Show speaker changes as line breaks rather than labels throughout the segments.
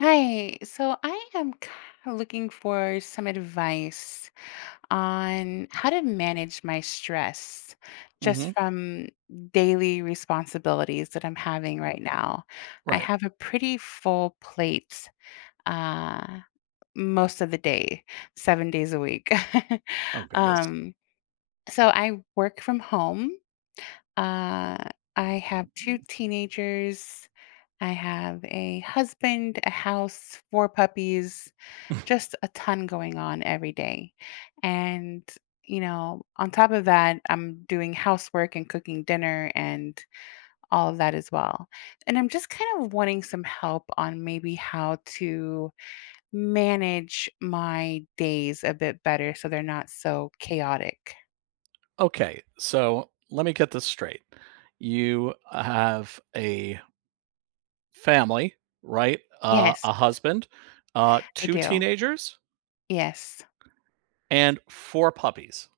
Hi, so I am looking for some advice on how to manage my stress just
Mhm.
from daily responsibilities that I'm having right now. I
Right.
have a pretty full plate uh, most of the day, 7 days a week.
Oh, goodness.
um, so I work from home. Uh, I have two teenagers. I have a husband, a house, four puppies just a ton going on every day. And, you know, on top of that, I'm doing housework and cooking dinner and all of that as well. And I'm just kind of wanting some help on maybe how to manage my days a bit better so they're not so chaotic.
Okay, so let me get this straight. You have a family, right?
Yes,
A husband,
I
2
do.
teenagers,
Yes.
and 4 puppies.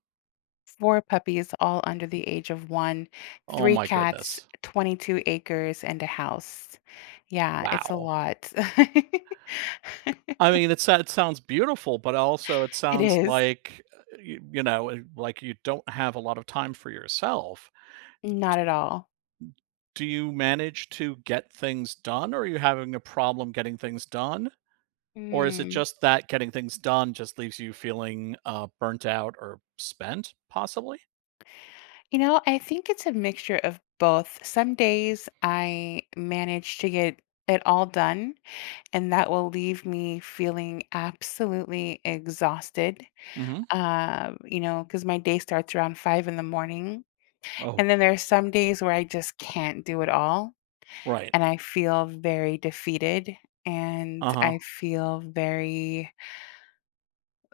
Four puppies, all under the age of one,
Oh
three
my
cats,
goodness.
22 acres, and a house. Yeah, it's a
Wow.
lot.
I mean, it sounds beautiful, but also it
It
sounds
is.
like, like you don't have a lot of time for yourself.
Not at all.
Do you manage to get things done? Or are you having a problem getting things done? Or is it
Mm.
just that getting things done just leaves you feeling burnt out or spent, possibly?
You know, I think it's a mixture of both. Some days I manage to get it all done, and that will leave me feeling absolutely exhausted.
Hmm.
You know, because my day starts around five in the morning. And
Oh.
then there's some days where I just can't do it all,
Right.
and I feel very defeated and
Uh huh.
I feel very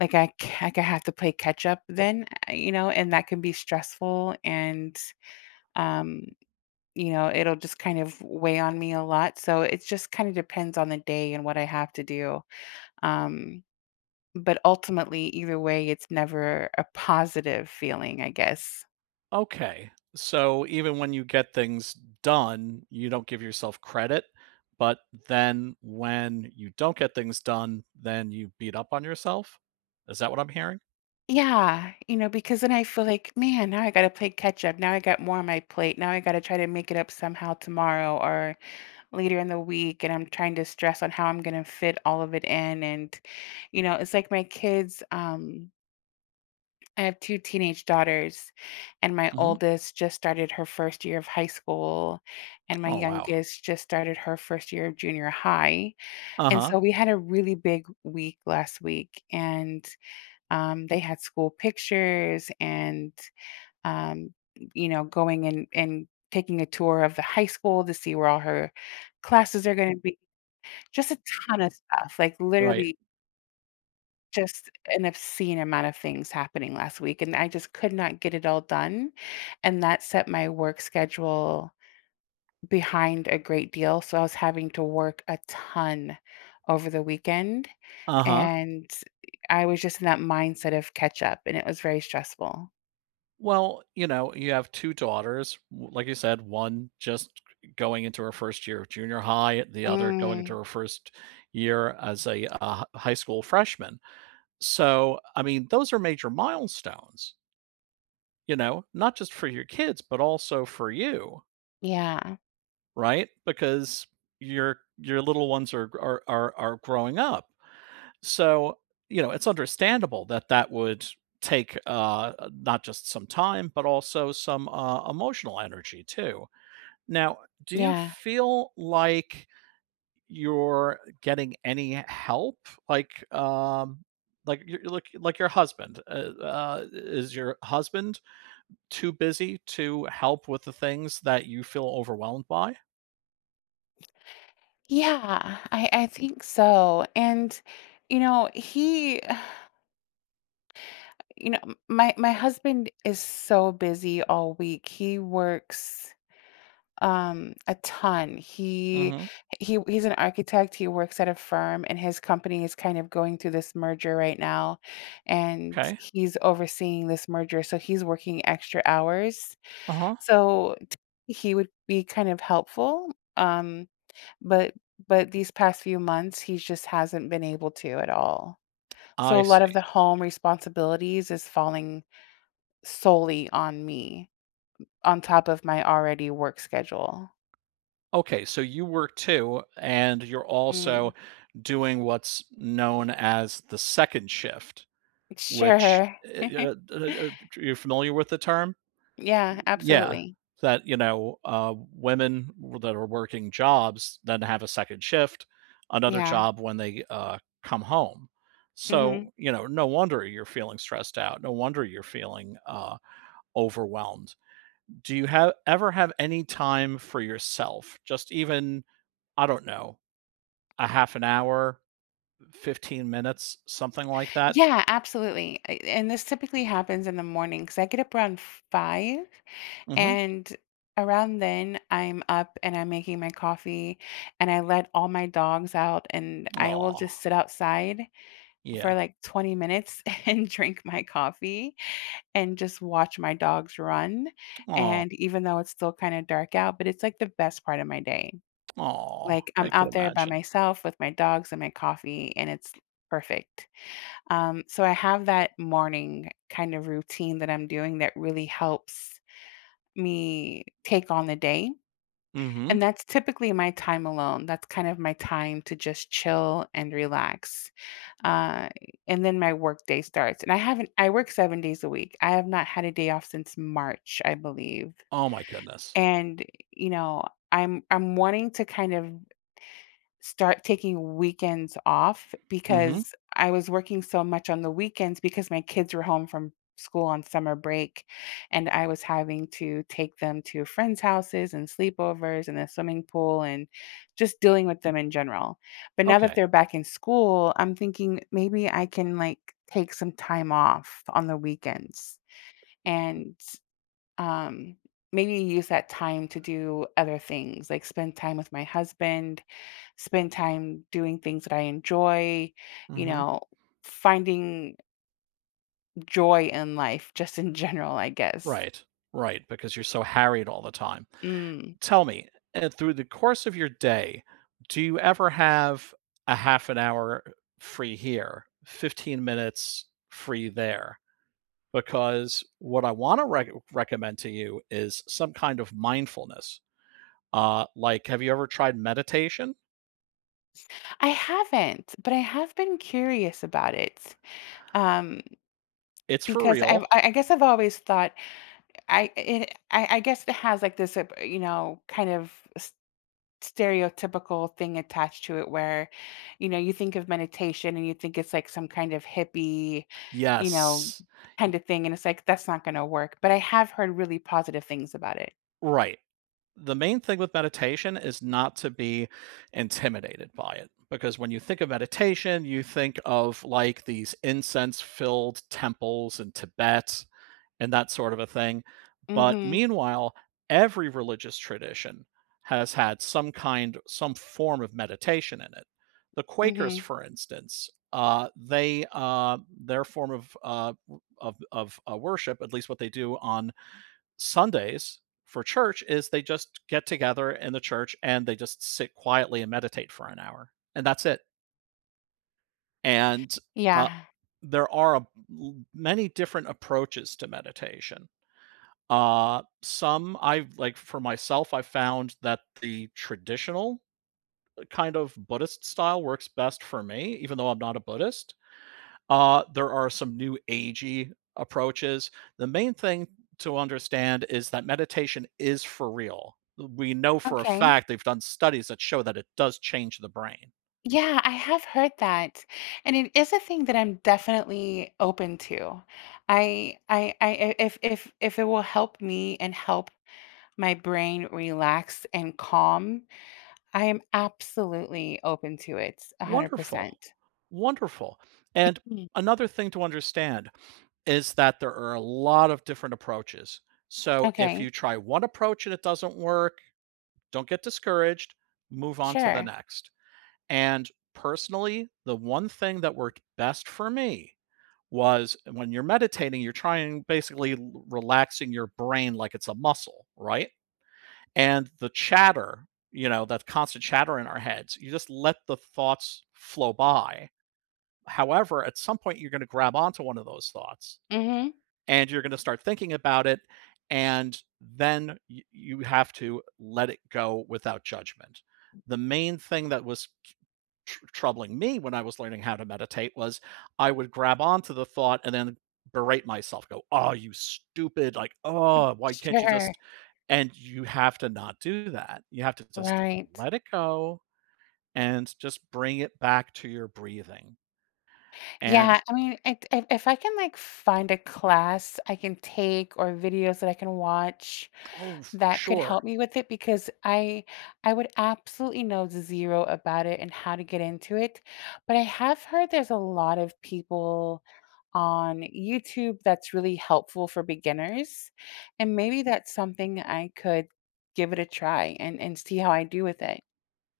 Like, I c Like, I have to play catch up then, you know, and that can be stressful and, um, you know, it'll just kind of weigh on me a lot, so it just kinda depends on the day and what I have to do, um, but ultimately, either way, it's never a positive feeling, I guess.
Okay. So even when you get things done, you don't give yourself credit. But then when you don't get things done, then you beat up on yourself. Is that what I'm hearing?
Yeah, you know, because then I feel like, "Man, now I gotta play catch up, now I got more on my plate, now I gotta try to make it up somehow tomorrow," or later in the week and I'm trying to stress on how I'm going to fit all of it in, and you know it's like my kids. I have two teenage daughters, and my
Hmm.
oldest just started her first year of high school, and my
Oh, wow.
youngest just started her first year of junior high.
Uh
And
huh.
so we had a really big week last week, and they had school pictures, and um you know, going and taking a tour of the high school to see where all her classes are going to be. Just a ton of stuff, like,
Right.
literally just an obscene amount of things happening last week, and I just could not get it all done, and that set my work schedule behind a great deal, so I was having to work a ton over the weekend,
Uh huh.
and I was just in that mindset of catch up, and it was very stressful.
Well, you know, you have 2 daughters, w like you said, one just going into her first year of junior high, the other going into
Mm.
her first year as a, high school freshman. So, I mean, those are major milestones, you know, not just for your kids, but also for you,
Yeah.
right? Because your little ones are growing up. So, you know, it's understandable that that would take not just some time, but also some emotional energy too. Now, do you
Yeah.
feel like you're getting any help? Like, um, like your husband is your husband too busy to help with the things that you feel overwhelmed by?
Yeah, I think so, and, you know, he You know, m my my husband is so busy all week. He works, a ton. He
Hmm.
he he's an architect, he works at a firm, and his company is kind of going through this merger right now, and
Okay.
he's overseeing this merger, so he's working extra hours.
Uh huh.
So, t he would be kind of helpful, um, but but these past few months, he just hasn't been able to at all. So
I
a lot of
see.
the home responsibilities is falling solely on me, on top of my already work schedule.
Okay, so you work too, and you're
Mm.
also doing what's known as the second shift, which
Sure.
uh, uh, you're familiar with the term?
Yeah,
Yeah,
absolutely.
that you know, women that are working jobs then have a second shift, another
Yeah,
job when they come home.
mhm.
So you know, no wonder you're feeling stressed out. No wonder you're feeling overwhelmed. Do you have ever have any time for yourself? Just even I don't know, a half an hour, 15 minutes, something like that.
Yeah, absolutely, a and this typically happens in the morning because I get up around five,
Mhm.
and around then, I'm up and I'm making my coffee, and I let all my dogs out, and I will
Aw,
just sit outside for,
yeah.
like, 20 minutes and drink my coffee, and just watch my dogs run.
Oh,
And even though it's still kind of dark out, but it's like the best part of my day.
oh,
Like, I'm
I can
out there by
imagine.
myself with my dogs and my coffee, and it's perfect. So I have that morning kind of routine that I'm doing that really helps me take on the day.
Mhm.
And that's typically my time alone. That's kind of my time to just chill and relax, uh, and then my work day starts. And I haven't, I work 7 days a week. I have not had a day off since March, I believe.
Oh my goodness.
And, you know, I'm wanting to kind of start taking weekends off
Mhm.
because I was working so much on the weekends because my kids were home from school on summer break, and I was having to take them to friends' houses and sleepovers and the swimming pool and just dealing with them in general. But now that
Okay.
they're back in school, I'm thinking maybe I can like take some time off on the weekends and um maybe use that time to do other things, like spend time with my husband, spend time doing things that I enjoy, you
Mhm.
know, finding joy in life just in general, I guess.
Right. Right, because you're so harried all the time.
Mm.
Tell me, through the course of your day, do you ever have a half an hour free here, 15 minutes free there? Because what I wanna recommend to you is some kind of mindfulness. Like, have you ever tried meditation?
I haven't, but I have been curious about it. Um,
It's for
because I've,
real.
I I guess I've always thought, I guess it has like this, you know, kind of stereotypical thing attached to it where, you know, you think of meditation and you think it's like some kind of hippie, you know,
Yes.
kind
Y-
of thing. And it's like, that's not going to work. But I have heard really positive things about it.
Right. The main thing with meditation is not to be intimidated by it, because when you think of meditation, you think of like these incense filled temples in Tibet and that sort of a thing.
Mm
But
hmm.
meanwhile, every religious tradition has had some form of meditation in it. The
Mm
Quakers,
hmm.
for instance, they their form of worship, at least what they do on Sundays for church, is they just get together in the church and they just sit quietly and meditate for an hour, and that's it. And uh,
Yeah.
there are a, many different approaches to meditation. Some I've like For myself, I found that the traditional kind of Buddhist style works best for me, even though I'm not a Buddhist. There are some new agey approaches. The main thing to understand is that meditation is for real. We know for a
Okay.
fact they've done studies that show that it does change the brain.
Yeah, I have heard that. And it is a thing that I'm definitely open to. If it will help me and help my brain relax and calm, I am absolutely open to it,
Wonderful,
100%.
wonderful. And
Mm.
another thing to understand is that there are a lot of different approaches. So if
Okay,
you try one approach and it doesn't work, don't get discouraged, move on to the
sure.
next. And personally, the one thing that worked best for me was, when you're meditating, you're trying, basically, relaxing your brain like it's a muscle, right? And the chatter, you know, that constant chatter in our heads, you just let the thoughts flow by. However, at some point, you're going to grab onto one of those thoughts
Mhm.
and you're going to start thinking about it, and then you have to let it go without judgment. The main thing that was troubling me when I was learning how to meditate was I would grab onto the thought and then berate myself, go, oh, you stupid, like, oh, why can't you
Sure,
just, and you have to not do that. You have to just
right.
let it go and just bring it back to your breathing.
Yeah,
And
I mean, it if I can, like, find a class I can take or videos that I can watch that could help
sure,
me with it, because I would absolutely know zero about it and how to get into it. But I have heard there's a lot of people on YouTube that's really helpful for beginners. And maybe that's something I could give it a try and see how I do with it.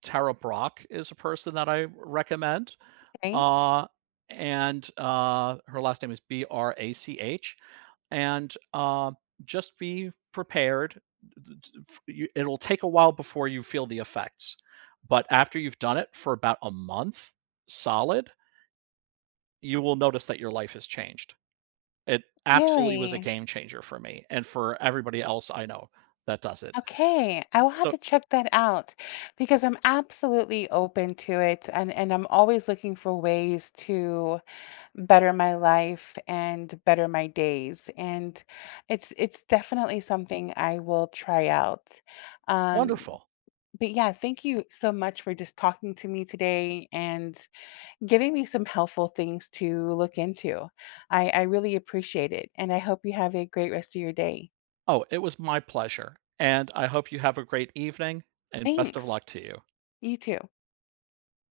Tara Brock is a person that I recommend.
Okay.
Uh, and her last name is Brach. And just be prepared. It'll take a while before you feel the effects. But after you've done it for about a month solid, you will notice that your life has changed. It absolutely was a
Really?
game changer for me and for everybody else I know that does it.
Okay. I will have
So
to check that out because I'm absolutely open to it, and I'm always looking for ways to better my life and better my days, and it's definitely something I will try out. um
wonderful.
but yeah, thank you so much for just talking to me today and giving me some helpful things to look into. I really appreciate it, and I hope you have a great rest of your day.
Oh, it was my pleasure, and I hope you have a great evening, and best of
Thanks.
luck to you.
You too.